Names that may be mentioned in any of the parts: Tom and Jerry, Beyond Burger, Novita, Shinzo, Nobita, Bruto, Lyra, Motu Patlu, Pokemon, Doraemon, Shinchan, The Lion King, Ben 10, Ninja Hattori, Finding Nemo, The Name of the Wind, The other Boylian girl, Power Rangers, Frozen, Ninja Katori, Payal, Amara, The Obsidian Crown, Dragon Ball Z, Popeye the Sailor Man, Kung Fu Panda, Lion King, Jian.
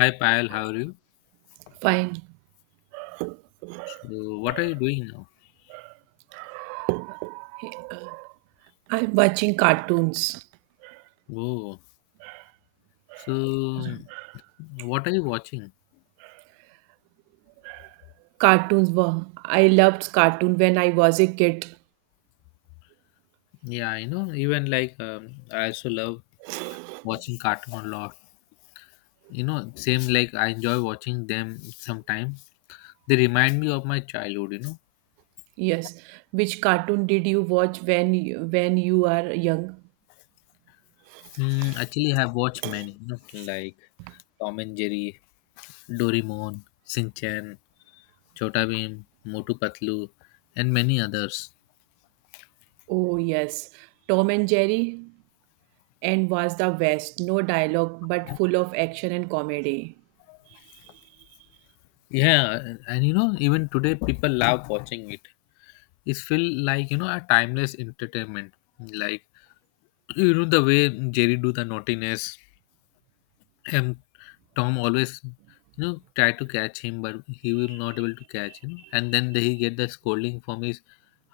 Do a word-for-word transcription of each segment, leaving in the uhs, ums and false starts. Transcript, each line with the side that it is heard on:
left: Hi Payal, how are you?
right: Fine.
left: So, what are you doing now?
right: I'm watching cartoons.
left: Oh, so what are you watching?
right: Cartoons were. I loved cartoon when I was a kid.
left: Yeah, you know, even like um, I also love watching cartoon a lot. You know, same like I enjoy watching them sometimes. They remind me of my childhood. You know,
right: Yes. Which cartoon did you watch when you, when you are young?
left: hmm, actually I have watched many, you know, like Tom and Jerry, Doraemon, Shinchan, Chota Bheem, Motu Patlu, and many others.
right: Oh yes. Tom and Jerry and was the best. No dialogue but full of action and comedy.
left: Yeah, and you know, even today people love watching it. It feel like you know a timeless entertainment like you know the way Jerry do the naughtiness and Tom always you know try to catch him, but he will not able to catch him and then he get the scolding from his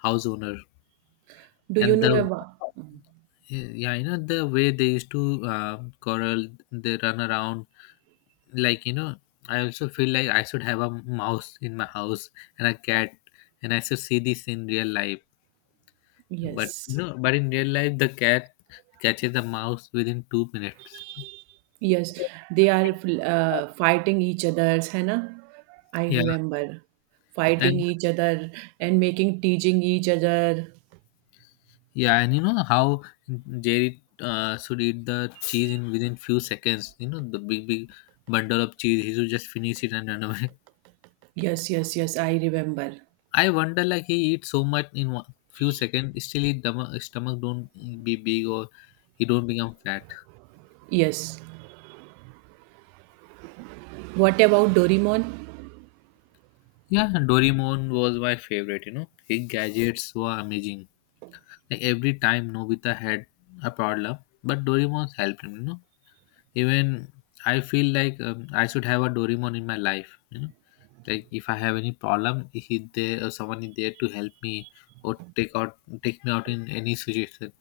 left: house owner.
right: Do you
left: And the
right: know about?
left: yeah you know the way they used to uh, quarrel, they run around, like you know I also feel like I should have a mouse in my house and a cat and I should see this in real life. But you
right: Yes.
left: know, but in real life, the cat catches the mouse within two minutes.
right: Yes. They are uh, fighting each other's, hai na? I
left: Yeah,
right: remember fighting
left: and
right: each other and making teaching each other.
left: yeah, and you know how Jerry uh, should eat the cheese in within few seconds. You know the big big bundle of cheese. He should just finish it and run away.
right: Yes, yes, yes, I remember.
left: I wonder, like he eats so much in one, few seconds, still his stomach, his stomach don't be big or he don't become fat.
right: Yes. What about Doraemon?
left: Yeah, Doraemon was my favorite. You know his gadgets were amazing. Like every time Nobita had a problem, but Doraemon helped him. You know, even I feel like um, I should have a Doraemon in my life. You know, like if I have any problem, he there or someone is there to help me or take out take me out in any situation.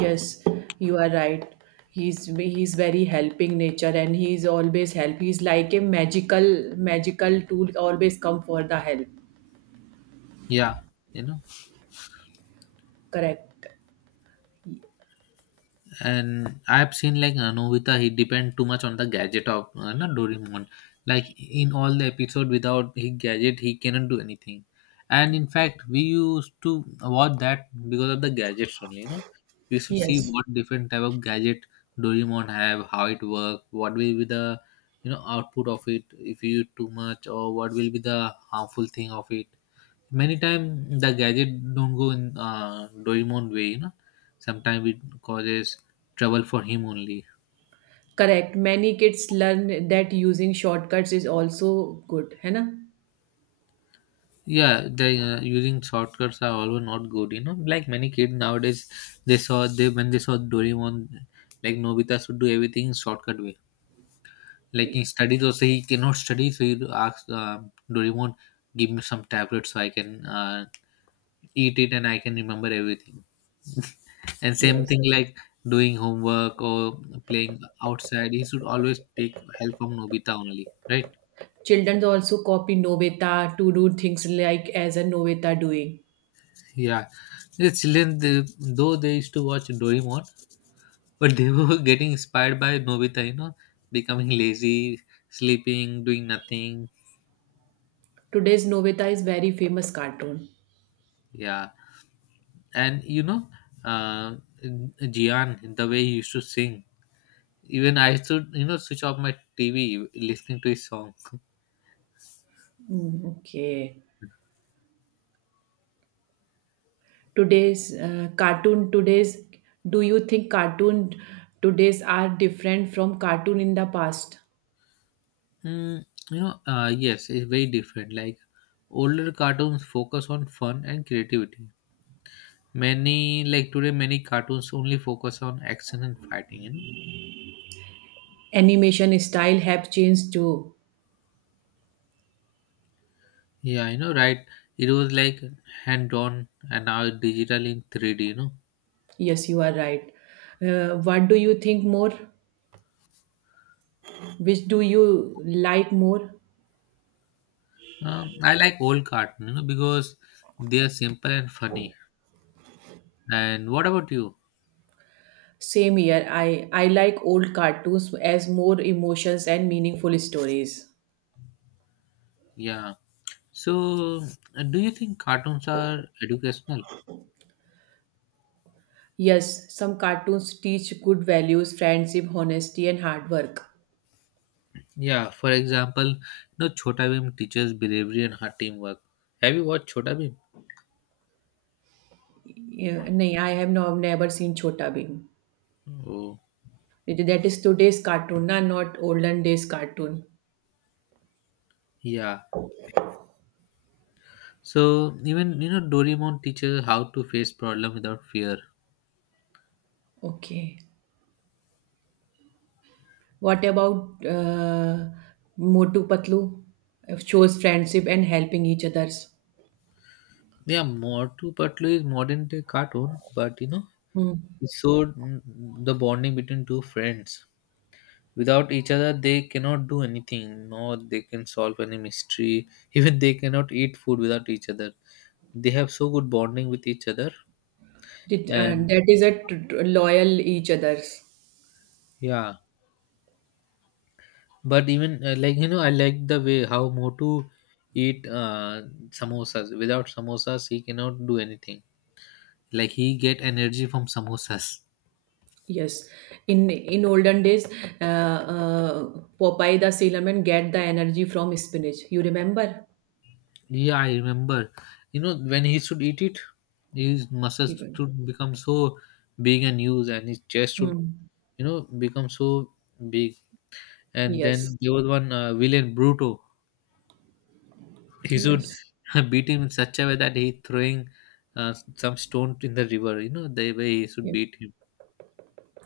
right: Yes, you are right. He's he's very helping nature and he's always help. He's like a magical magical tool always come for the help.
left: Yeah, you know.
right: Correct.
left: And I've seen like uh, Novita, he depend too much on the gadget of uh, not Doraemon. Like in all the episode, without his gadget, he cannot do anything. And in fact, we used to watch that because of the gadgets only. You know, we should see
right: Yes.
left: what different type of gadget Doraemon have, how it work, what will be the you know output of it if you use too much, or what will be the harmful thing of it. Many times the gadget don't go in uh, Doraemon way you know, sometimes it causes trouble for him only.
right: Correct. Many kids learn that using shortcuts is also good, है ना?
left: Yeah, the uh, using shortcuts are also not good you know, like many kids nowadays, they saw they when they saw Doraemon, like Nobita should do everything in shortcut way. Like in studies also he cannot study, so he asks uh, Doraemon, give me some tablet so I can uh, eat it and I can remember everything. And same
right: Yes.
left: thing like doing homework or playing outside, he should always take help from Nobita only, right?
right: Children also copy Novita to do things like as a Novita doing.
left: Yeah, the children they, though they used to watch Doraemon, but they were getting inspired by Nobita, you know, becoming lazy, sleeping, doing nothing.
right: Today's Novita is very famous cartoon.
left: Yeah, and you know, uh, Jian, the way he used to sing, even I used to, you know, switch off my T V listening to his song.
right: Mm, okay. Today's uh, cartoon today's do you think cartoon today's are different from cartoon in the past?
left: Mm, you know, uh, yes, it's very different. Like older cartoons focus on fun and creativity. Many like today, many cartoons only focus on action and fighting. You know.
right: Animation style have changed too.
left: Yeah, you know, right? It was like hand-drawn and now digital in three D. You know.
right: Yes, you are right. Uh, what do you think more? Which do you like more?
left: Um, I like old cartoon. You know, because they are simple and funny. And what about you?
right: Same here. I I like old cartoons as more emotions and meaningful stories.
left: Yeah. So, uh, do you think cartoons are educational?
right: Yes, some cartoons teach good values, friendship, honesty, and hard work.
left: Yeah, for example, no Chhota Bhim teaches bravery and hard teamwork. Have you watched Chhota Bhim?
right: Yeah, nahi, I have no, never seen Chota Bheem.
left: Oh,
right: It- That is today's cartoon, na, not olden days cartoon.
left: yeah. So even you know Doraemon teaches how to face problem without fear.
right: Okay. What about uh, Motu Patlu? It shows friendship and helping each others.
left: Yeah, more to particularly is modern day cartoon, but you know
right: Hmm.
left: it showed mm, the bonding between two friends. Without each other, they cannot do anything. No, they can solve any mystery. Even they cannot eat food without each other. They have so good bonding with each other,
right: Did, uh,
left: and
right: that is a t- t- loyal each others.
left: yeah. But even uh, like you know, I like the way how Motu eat uh, samosas. Without samosas, he cannot do anything. Like he get energy from samosas.
right: Yes. In in olden days, uh, uh, Popeye the Sailor Man get the energy from spinach. You remember?
left: Yeah, I remember. You know when he should eat it, his muscles
right: Even.
left: should become so big and huge, and his chest should
right: Hmm.
left: you know become so big. And
right: Yes.
left: then there was one uh, villain Bruto. He should
right: Yes.
left: beat him in such a way that he throwing uh, some stone in the river. You know the way he should
right: Yes.
left: beat him.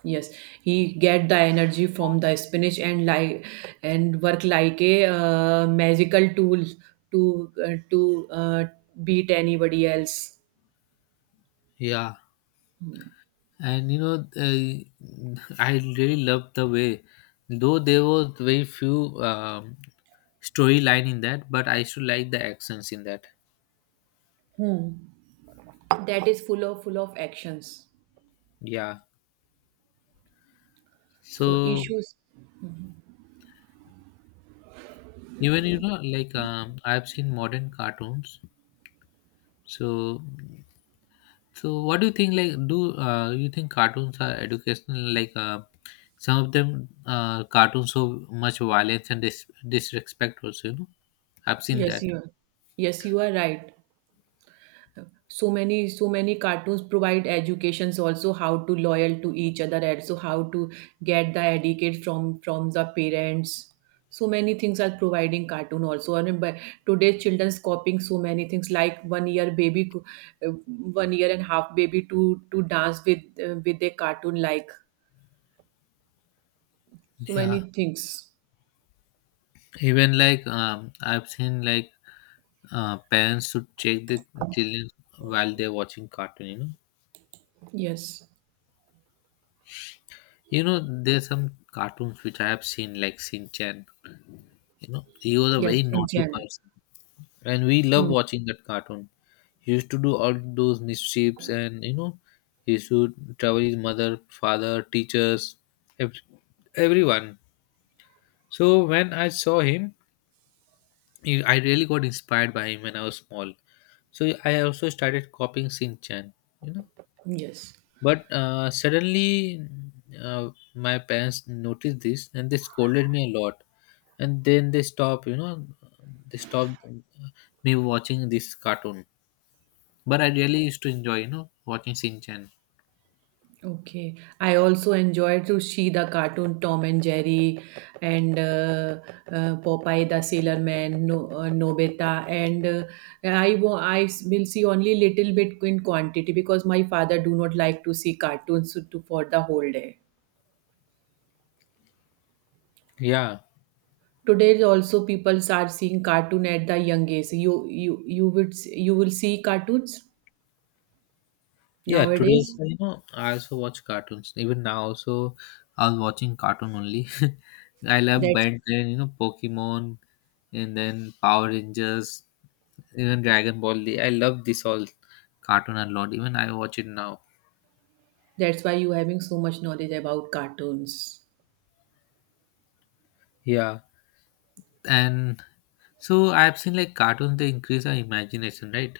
right: Yes, he get the energy from the spinach and like and work like a uh, magical tool to uh, to uh, beat anybody else.
left: Yeah. And you know uh, I really loved the way, though there was very few um, storyline in that, but I still like the accents in that.
right: Hmm. That is full of full of actions.
left: Yeah,
right: So
left: so
right: issues.
left: even you know like um, I've seen modern cartoons. So so what do you think like do uh, you think cartoons are educational, like uh, some of them uh, cartoons so much violence and dis- disrespect also, you know, I've seen
right: Yes,
left: that.
right: you. Yes, you are right. so many so many cartoons provide educations also, how to loyal to each other, and so how to get the etiquette from from the parents. So many things are providing cartoon also, and but today children's copying so many things like one year baby co- uh, one year and half baby to to dance with uh, with a cartoon, like so
left: Yeah,
right: many things.
left: even like um, I've seen like uh, parents should check the children while they're watching cartoon you know.
right: Yes,
left: You know there's some cartoons which I have seen like Shin Chan. You know he was a
right: yes,
left: very
right: in
left: naughty
right: general.
left: person and we love
right: Hmm.
left: watching that cartoon. He used to do all those mischiefs, and you know he used to trouble his mother, father, teachers, ev- everyone. So when I saw him, he- I really got inspired by him when I was small, so I also started copying Shin Chan, you know.
right: Yes.
left: But uh, suddenly, uh, my parents noticed this and they scolded me a lot. And then they stopped, you know, they stopped uh, me watching this cartoon. But I really used to enjoy, you know, watching Shin Chan.
right: Okay. I also enjoyed to see the cartoon Tom and Jerry, and uh, uh, Popeye the Sailor Man, no, uh, Nobita, and uh, I wa- I s- will see only little bit in quantity, because my father do not like to see cartoons to, for the whole day.
left: Yeah,
right: Today also people are seeing cartoon at the young age. You you you would s- you will see cartoons
left: yeah. Today,
right: nowadays.
left: also, you know, I also watch cartoons. Even now, also, I was watching cartoon only. I love
right: That's
left: Ben ten, you know, Pokemon, and then Power Rangers, even Dragon Ball. Z. I love this all cartoon a lot. Even I watch it now.
right: that's why you having so much knowledge about cartoons.
left: Yeah. And so I've seen like cartoons they increase our imagination, right?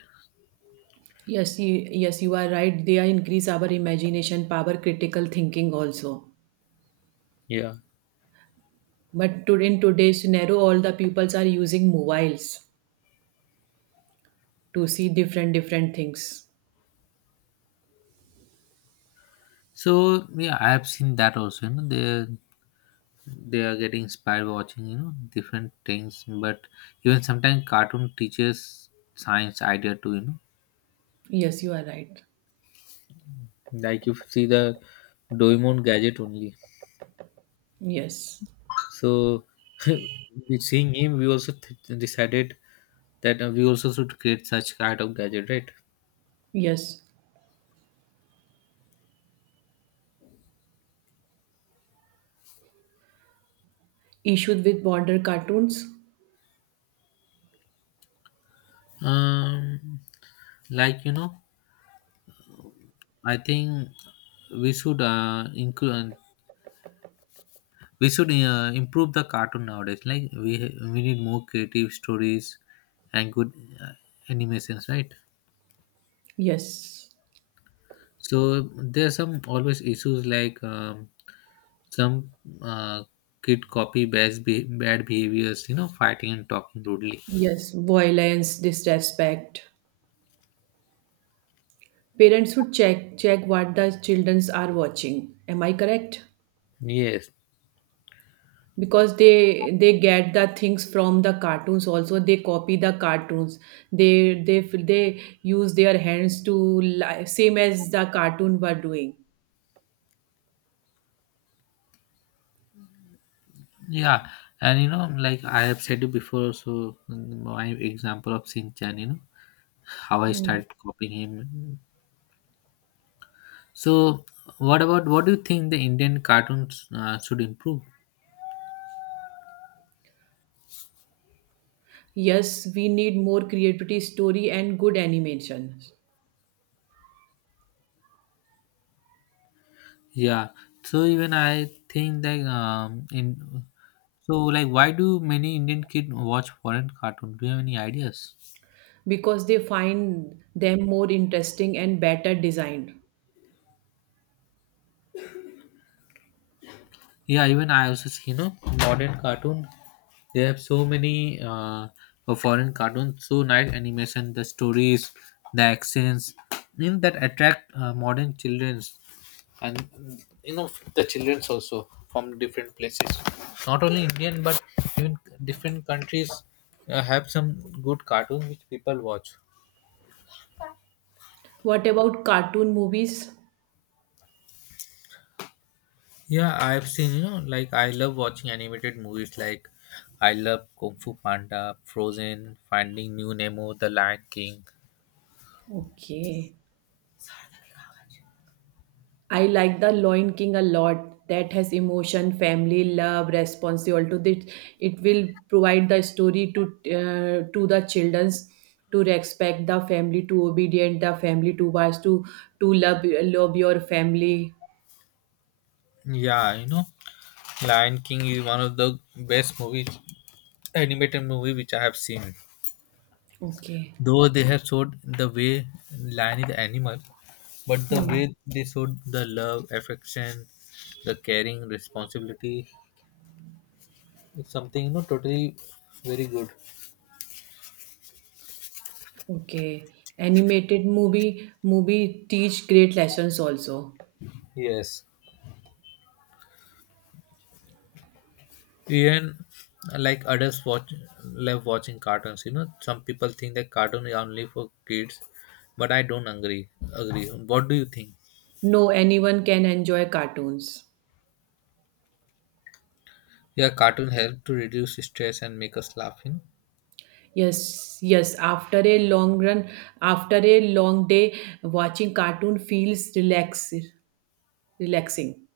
right: Yes, you, yes, you are right. They increase our imagination power, critical thinking also.
left: Yeah.
right: But to, in today's scenario, all the peoples are using mobiles to see different different things.
left: So yeah, I have seen that also. You know, they they are getting inspired watching you know different things, but even sometimes cartoon teaches science idea too. You know,
right: Yes, you are right.
left: like you see the Doraemon gadget only.
right: Yes,
left: So with seeing him, we also th- decided that uh, we also should create such kind of gadget, right?
right: yes. Issued with border cartoons.
left: Um, like you know, I think we should uh, include we should uh, improve the cartoon nowadays. Like we we need more creative stories and good uh, animations, right?
right: Yes,
left: So there are some always issues like um, some uh, kid copy bad be- bad behaviors, you know, fighting and talking rudely.
right: yes. Violence, disrespect. Parents should check check what the childrens are watching. Am I correct?
left: Yes.
right: Because they they get the things from the cartoons. Also they copy the cartoons, they they they use their hands to li- same as the cartoon were doing.
left: Yeah, and you know, like I have said it before, so mm, my example of Shin Chan, you know, how I
right: Hmm.
left: started copying him. So, what about what do you think the Indian cartoons uh, should improve?
right: Yes, we need more creativity story and good animations,
left: Yeah. So even I think that um in so like why do many Indian kids watch foreign cartoon? Do you have any ideas?
right: because they find them more interesting and better designed.
left: Yeah, even I also see you know modern cartoon. They have so many uh for foreign cartoons, so nice animation, the stories, the accents, in that attract uh, modern children and mm, you know the childrens also from different places, not only Indian but even different countries uh, have some good cartoons which people watch.
right: What about cartoon movies?
left: Yeah, I've seen you know like I love watching animated movies like I love Kung Fu Panda, Frozen, Finding New Nemo, The Lion King.
right: Okay. I like the Lion King a lot. That has emotion, family, love, responsibility. To this, it will provide the story to uh, to the childrens to respect the family, to obedient the family, to wise, to to love love your family.
left: Yeah, you know Lion King is one of the best movies, animated movie which I have seen,
right: Okay.
left: though they have showed the way lion is the animal. But the
right: Hmm.
left: way they showed the love, affection, the caring, responsibility, it's something you know totally very good.
right: Okay. Animated movie movie teach great lessons also.
left: Yes, even like adults watch love watching cartoons. You know, some people think that cartoon is only for kids, but I don't agree. Agree. What do you think?
right: No, anyone can enjoy cartoons.
left: Yeah, cartoon help to reduce stress and make us laugh. You know?
right: Yes, yes. After a long run, after a long day, watching cartoon feels relax, relaxing.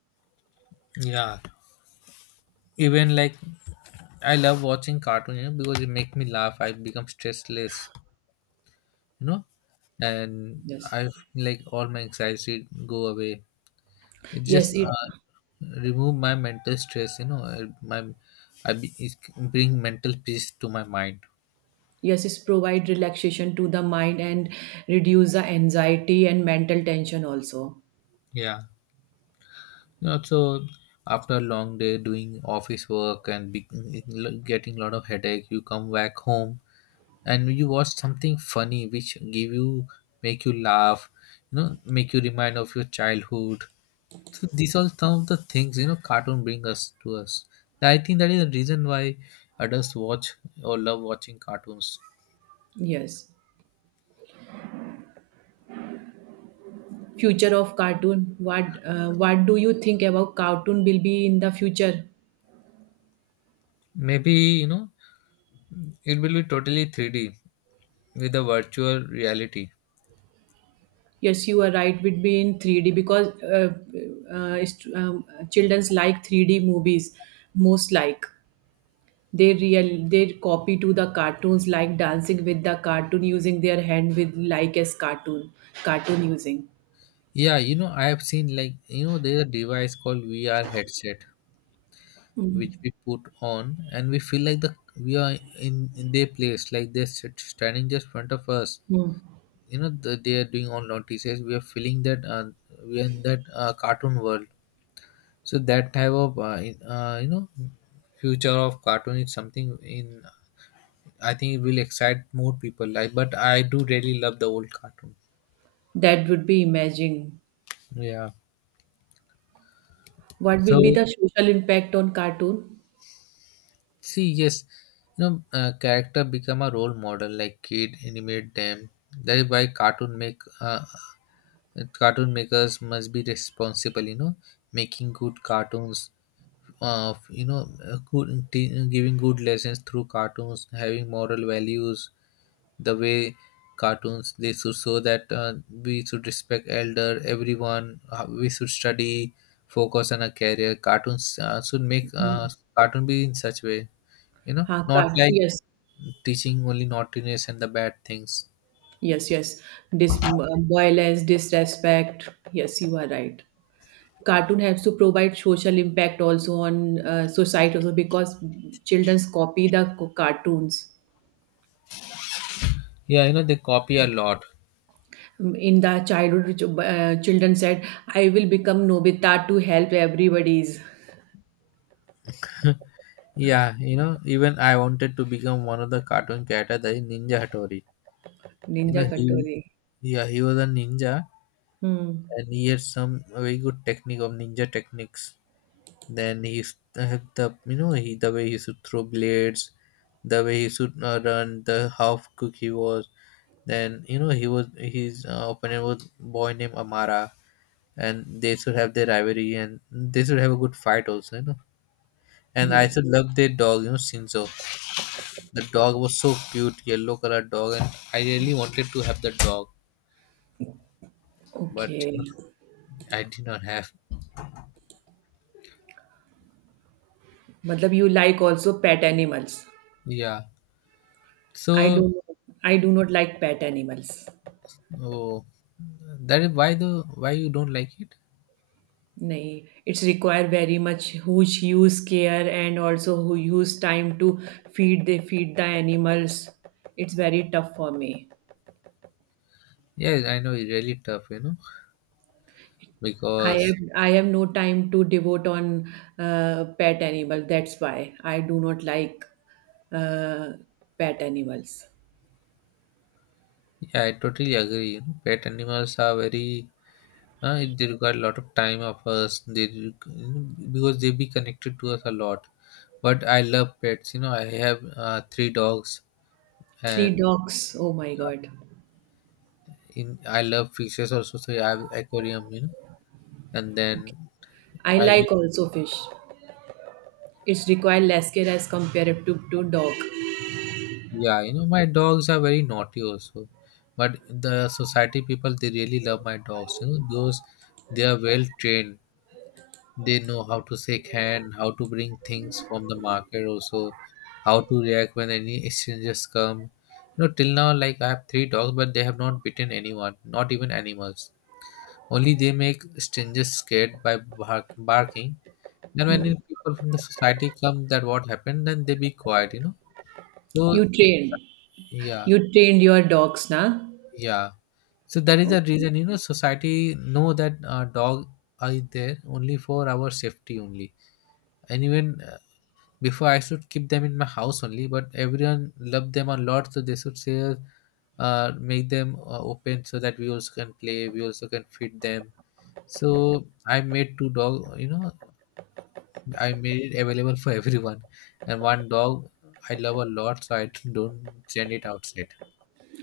left: Yeah, even like I love watching cartoon you know, because it make me laugh. I become stressless. You know, and
right: Yes,
left: I feel like all my anxiety go away. It just
right: yes. It
left: uh, remove my mental stress you know. uh, my i be, it bring mental peace to my mind.
right: yes, it provide relaxation to the mind and reduce the anxiety and mental tension also.
left: Yeah, you know, so after a long day doing office work and be, getting a lot of headache, you come back home and you watch something funny which give you make you laugh, you know, make you remind of your childhood. So these are some of the things you know cartoon bring us to us. I think that is the reason why adults watch or love watching cartoons.
right: Yes. Future of cartoon. What uh, what do you think about cartoon will be in the future?
left: Maybe you know it will be totally three D with a virtual reality.
right: Yes, you are right. Would be in three D, because uh, uh, it's- um, childrens like three D movies most like. They real they copy to the cartoons, like dancing with the cartoon using their hand with, like as cartoon cartoon using.
left: Yeah, you know, I have seen, like, you know, there's a device called V R headset which we put on and we feel like the we are in, in their place, like they're sit, standing just front of us.
right: Hmm.
left: You know, the, they are doing all notices. We are feeling that uh, we are in that uh, cartoon world. So that type of uh, in- uh, you know, future of cartoon is something in, I think it will excite more people, like, but I do really love the old cartoon.
right: That would be imagine.
left: Yeah.
right: What will be
left: So
right: the social impact on cartoon?
left: see, yes, you know, uh, character become a role model. Like kid animate them. That is why cartoon make uh, cartoon makers must be responsible. You know, making good cartoons. Uh, you know, uh, good, t- giving good lessons through cartoons, having moral values. The way cartoons, they should show that uh, we should respect elder, everyone. Uh, we should study, focus on a career. Cartoons uh, should make
right: Hmm.
left: uh, cartoon be in such way, you know,
right: Huh,
left: not
right: cart-
left: like
right: yes,
left: teaching only naughtiness and the bad things.
right: yes, yes. Dis- uh, violence, disrespect. Yes, you are right. Cartoon has to provide social impact also on uh, society also, because childrens copy the co- cartoons.
left: Yeah, you know, they copy a lot.
right: Mm, in the childhood, ch- uh, children said, "I will become Nobita to help everybody's
left: Yeah, you know, even I wanted to become one of the cartoon character, the Ninja Hattori. You
right: Ninja
left: know, he,
right: Katori."
left: yeah, he was a ninja,
right: Hmm.
left: and he had some very good technique of ninja techniques. Then he used to have the, you know, he the way he should throw blades, the way he should, uh, run, the how quick he was. Then, you know, he was, his uh, opponent was boy named Amara, and they should have their rivalry and they should have a good fight also, you know. And I
right: Yes.
left: should love their dog, you know, Shinzo. The dog was so cute, yellow color dog, and I really wanted to have the dog, but you know,
right: Okay.
left: I did not have.
right: Matlab, you like also pet animals.
left: Yeah.
right: I do
left: So
right: not, I do not like pet animals.
left: oh, that is why, the why you don't like it.
right: No, it's require very much huge, huge care, and also who use time to feed the feed the animals. It's very tough for me.
left: Yeah, I know, it's really tough, you know,
right: I
left: because
right: am I have no time to devote on uh, pet animal. That's why I do not like uh, pet animals.
left: yeah, I totally agree, you know, pet animals are very, uh, they require a lot of time of us. They re- you know, because they be connected to us a lot. But I love pets. You know, I have uh, three dogs, and
right: Three dogs. Oh my god.
left: in I love fishes also. So I have aquarium. You know, and then
right: I
left: I,
right: like also fish. It's require less care as compared to, to dog.
left: yeah, you know, my dogs are very naughty also. But the society people, they really love my dogs. You know, because they are well trained. They know how to shake hand, how to bring things from the market also, how to react when any strangers come. You know, till now, like I have three dogs, but they have not bitten anyone, not even animals. Only they make strangers scared by bark- barking. Then when people from the society come, that what happened, then they be quiet, you know. So
right: You train.
left: yeah,
right: You trained your dogs, na?
left: yeah. So that is the reason, you know, society know that uh, dog are there only for our safety only. And even uh, before, I should keep them in my house only, but everyone love them a lot, so they should say, uh, make them uh, open so that we also can play, we also can feed them. So I made two dog, you know, I made it available for everyone. And one dog I love a lot, so I don't send it outside.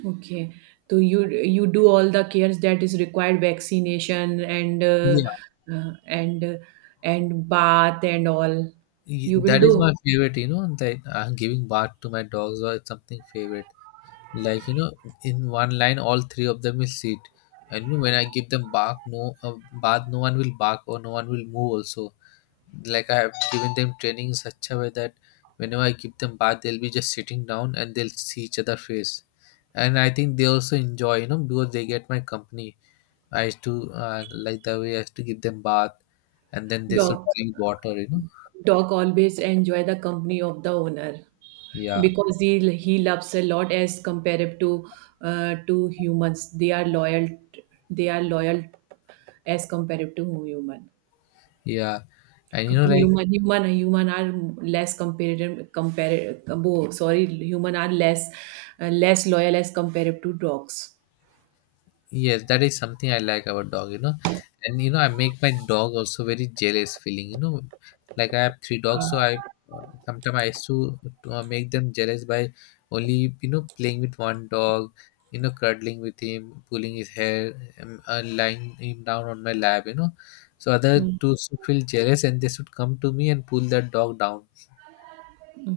right: Okay. So you you do all the cares that is required, vaccination and uh,
left: Yeah,
right: uh, and uh, and bath and all.
left: y-
right: You will
left: that is
right: do
left: my favorite. You know, that uh, giving bath to my dogs or something favorite. Like, you know, in one line, all three of them will sit. And you know, when I give them bark, no uh, bath, no one will bark or no one will move. Also, like, I have given them training in such a way that whenever I give them bath, they'll be just sitting down and they'll see each other face. And I think they also enjoy, you know, because they get my company. I used to, uh, like the way I used to give them bath, and then they should
right: dog.
left: drink water. You know,
right: Dog always enjoy the company of the owner,
left: yeah,
right: because he he loves a lot as compared to uh, to humans. They are loyal. They are loyal as compared to human.
left: yeah, and you know, like
right: Human human human are less compared compared. Oh, sorry, human are less uh, less loyal as compared to dogs.
left: yes, that is something I like about dog. You know, and you know, I make my dog also very jealous feeling. You know, like I have three dogs, so I sometimes I used to uh, make them jealous by only, you know, playing with one dog. You know, cuddling with him, pulling his hair, um, uh, lying him down on my lap. You know, so other
right: Hmm.
left: two should feel jealous and they should come to me and pull that dog down.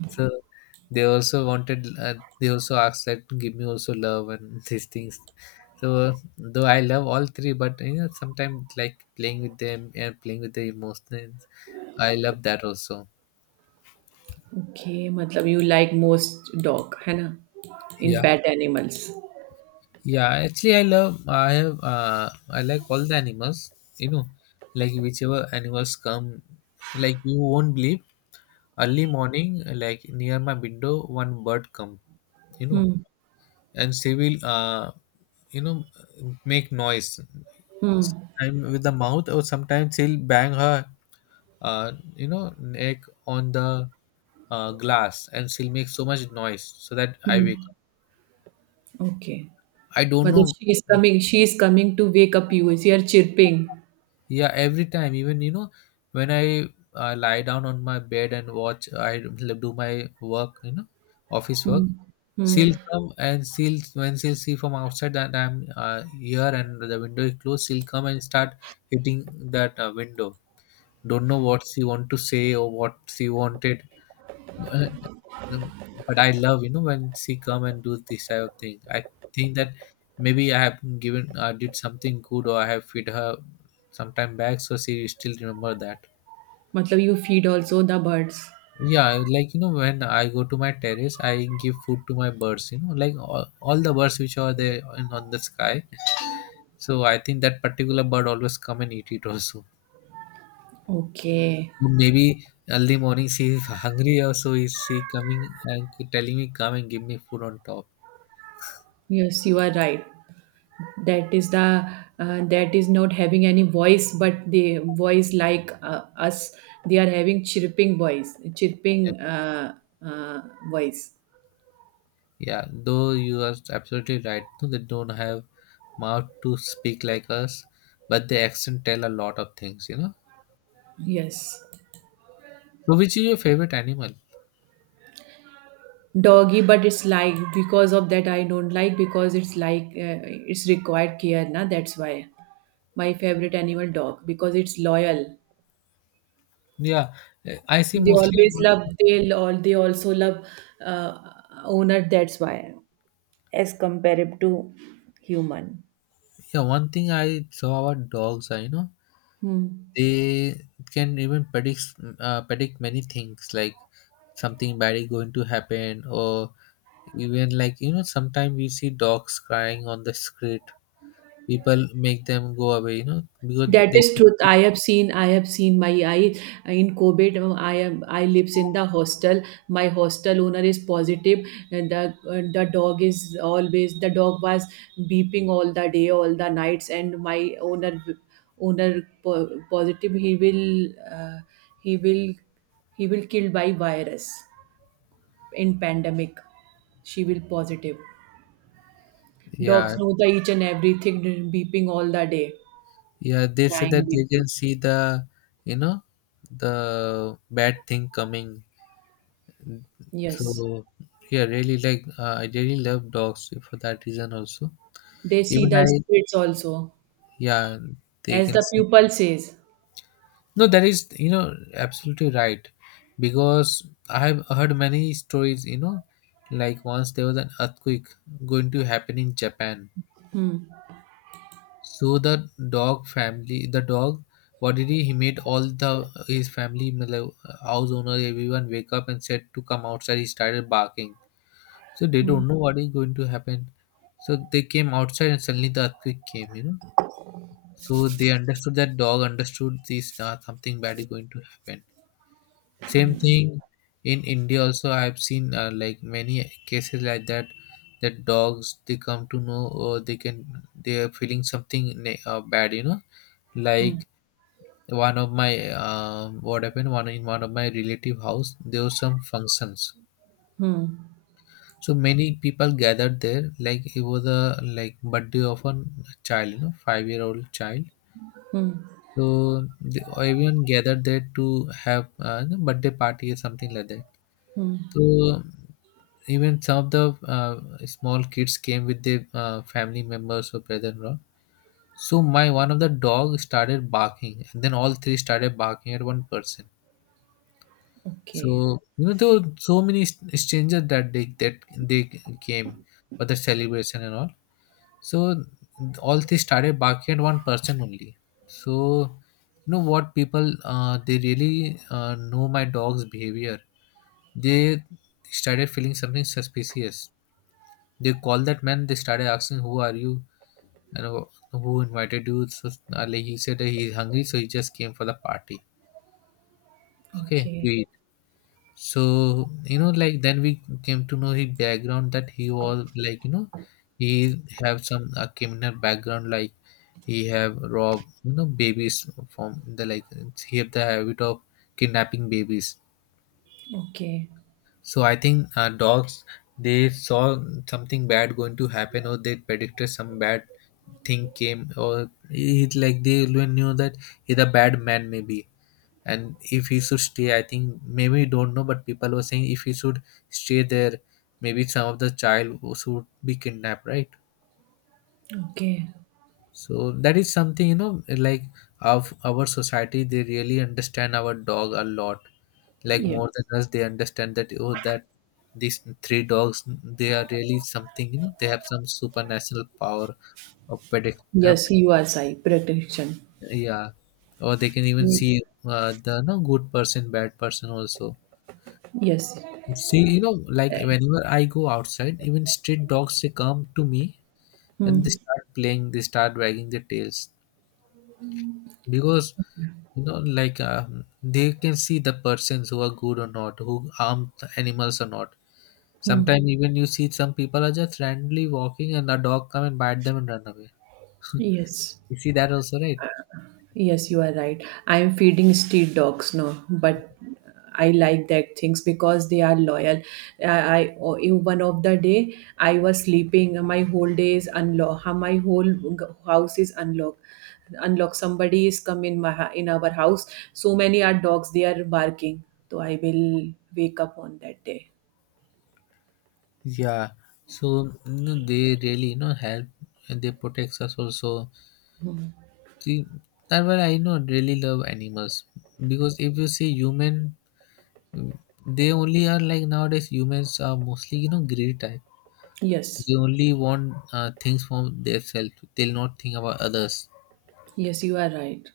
left: So they also wanted, uh, they also asked that give me also love and these things. So though I love all three, but you know, sometimes like playing with them and playing with the emotions, I love that also.
right: Okay, मतलब you like most dog है ना in
left: Yeah,
right: pet animals.
left: yeah. Actually, I love. I have. Uh, I like all the animals. You know, like whichever animals come, like, you won't believe. Early morning, like near my window, one bird come. You know,
right: Hmm.
left: and she will. Uh, you know, make noise.
right: Hmm.
left: Sometime with the mouth, or sometimes she'll bang her, uh, you know, neck on the, uh, glass, and she'll make so much noise so that I
right: Hmm.
left: wake up.
right: Okay.
left: I don't know.
right: मतलब she is coming she is coming to wake up you is here chirping.
left: Yeah, every time, even, you know, when I, uh, lie down on my bed and watch, I do my work, you know, office work.
right: Hmm. Hmm,
left: She'll come, and she'll, when she'll see from outside that I'm, uh, here, and the window is closed, she'll come and start hitting that, uh, window. Don't know what she want to say or what she wanted. Uh, um, but I love, you know, when she come and do this type of thing. I think that maybe I have given, uh, did something good, or I have feed her sometime back, so she still remember that.
right: मतलब you feed also the birds.
left: Yeah, like, you know, when I go to my terrace, I give food to my birds. You know, like all, all the birds which are there in, on the sky. So I think that particular bird always come and eat it also.
right: Okay.
left: Maybe early morning she is hungry, or so is she coming and telling me, come and give me food on top.
right: Yes, you are right. That is the uh, that is not having any voice, but the voice like uh, us, they are having chirping voice, chirping uh, uh, voice.
left: Yeah, though you are absolutely right. No, they don't have mouth to speak like us, but the accent tell a lot of things, you know.
right: Yes.
left: So, which is your favorite animal?
right: Doggy, but it's like because of that I don't like, because it's like uh, it's required care, na, that's why. My favorite animal dog, because it's loyal,
left: Yeah, eh, I see
right: they
left: mostly.
right: always love, they all they also love uh, owner. That's why as compared to human.
left: Yeah, one thing I saw about dogs are, you know,
right: Hmm.
left: they can even predict uh, predict many things, like something bad is going to happen, or even like, you know, sometimes we see dogs crying on the street. People make them go away, you know, because
right: That
left: they,
right: is truth. I have seen. I have seen my eye in COVID. um, I am. I lives in the hostel. My hostel owner is positive, and the and the dog is always. The dog was beeping all the day, all the nights, and my owner owner po- positive. He will uh, he will he will killed by virus in pandemic. She will positive.
left: yeah.
right: Dogs know the each and everything, beeping all the day,
left: Yeah, they say
right: crying,
left: that they
right: beeping.
left: can see the, you know, the bad thing coming.
right: Yes.
left: So yeah, really like, uh, I really love dogs for that reason also.
right: They see
left: Even
right: the
left: I,
right: spirits also,
left: yeah, they
right: as
left: can
right: the
left: see.
right: pupil says.
left: No, that is, you know, absolutely right. Because I have heard many stories, you know, like once there was an earthquake going to happen in Japan.
right: Hmm.
left: So the dog family, the dog, what did he? He made all the his family, matlab, house owner, everyone wake up and said to come outside. He started barking. So they
right: Hmm.
left: don't know what is going to happen. So they came outside, and suddenly the earthquake came. You know, so they understood that dog understood this, uh, something bad is going to happen. Same thing in India also. I have seen, uh, like many cases like that. That dogs, they come to know, or they can, they are feeling something ne- uh, bad. You know, like one of my, um what happened, one in one of my relative house there were some functions,
right: Hmm.
left: so many people gathered there, like it was a like birthday of a child, you know, five year old child.
right: Hmm.
left: So the, everyone gathered there to have, uh, you birthday party or something like that.
right: Hmm.
left: So even some of the uh, small kids came with their uh, family members or brother-in-law. So my one of the dog started barking, and then all three started barking at one person.
right: Okay.
left: So you know, there were so many st- strangers that they that they came for the celebration and all. So all they started barking at one person only. So you know what, people, uh, they really, uh, know my dog's behavior. They started feeling something suspicious. They called that man. They started asking, "Who are you? And wh- who invited you?" So, uh, like he said that he's hungry, so he just came for the party. Okay, to,
right: Okay.
left: so you know, like then we came to know his background, that he was like, you know, he have some a criminal background, like he have robbed, you know, babies from the, like he have the habit of kidnapping babies.
right: Okay.
left: So I think, uh, dogs, they saw something bad going to happen, or they predicted some bad thing came, or it like they even knew that he's a bad man, maybe. And if he should stay, I think maybe, don't know, but people were saying if he should stay there, maybe some of the child should be kidnapped, right?
right: Okay.
left: So that is something, you know, like of our society they really understand our dog a lot, like
right: Yes.
left: more than us they understand that, oh, that these three dogs, they are really something, you know, they have some supernatural power of predict uh,
right: Yes, you are Sai, protection.
left: Yeah, or they can even
right: Yes.
left: see, uh, the no good person, bad person also.
right: Yes.
left: See, you know, like whenever I go outside, even street dogs, they come to me and they start playing, they start wagging their tails because, you know, like, um, they can see the persons who are good or not, who harm the animals or not. Sometimes even you see some people are just randomly walking and a dog come and bite them and run away.
right: Yes.
left: You see that also, right?
right: Yes, you are right. I'm feeding street dogs now, but I like that things because they are loyal. I, I oh, in one of the day I was sleeping. My whole day is unlocked. My whole g- house is unlocked. Unlock. Somebody is come in my hou- in our house. So many are dogs. They are barking. So I will wake up on that day.
left: Yeah. So you know, they really, you know, help, and they protect us also. See, that's why I not really love animals, because if you see human, they only are like, nowadays humans are mostly, you know, greedy type. They
right: Yes,
left: only want, uh, things from themselves. They'll not think about others.
right: yes, you are right.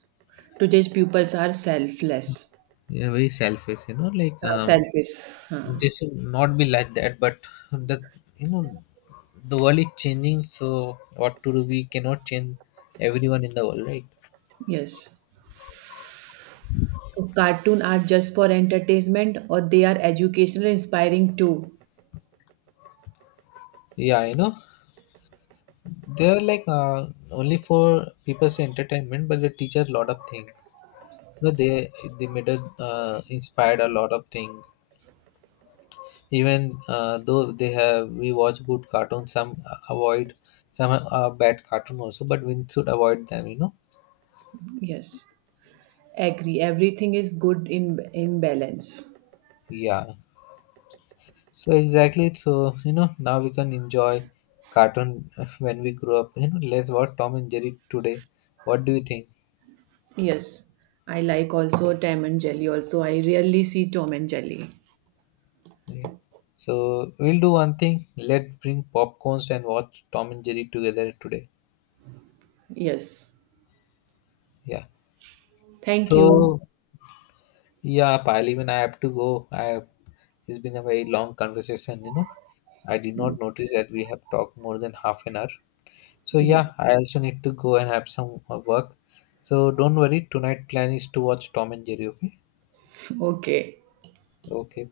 right: Today's pupils are selfless,
left: They are very selfish. You know, like,
right: are
left: um,
right: selfish. Huh.
left: they should not be like that. But the, you know, the world is changing. So what to do? We cannot change everyone in the world, right?
right: Yes. So cartoon are just for entertainment, or they are educational, inspiring too.
left: Yeah, you know, they are like, uh, only for people's entertainment, but they teach a lot of things, you know. they they made a, uh, inspired a lot of things, even, uh, though they have, we watch good cartoons, some avoid some, uh, bad cartoon also, but we should avoid them, you know.
right: Yes. Agree. Everything is good in in balance.
left: Yeah, so exactly, so you know, now we can enjoy cartoon when we grow up, you know. Let's watch Tom and Jerry today. What do you think?
right: Yes. I like also Tom and Jelly also. I rarely see Tom and Jelly.
left: Okay. So we'll do one thing. Let's bring popcorns and watch Tom and Jerry together today.
right: Yes.
left: Yeah.
right: Thank you.
left: So yeah, pal, even I have to go. I have, it's been a very long conversation, you know. I did not notice that we have talked more than half an hour. So yeah,
right: Yes.
left: I also need to go and have some, uh, work. So don't worry, tonight plan is to watch Tom and Jerry, okay?
right: Okay.
left: Okay.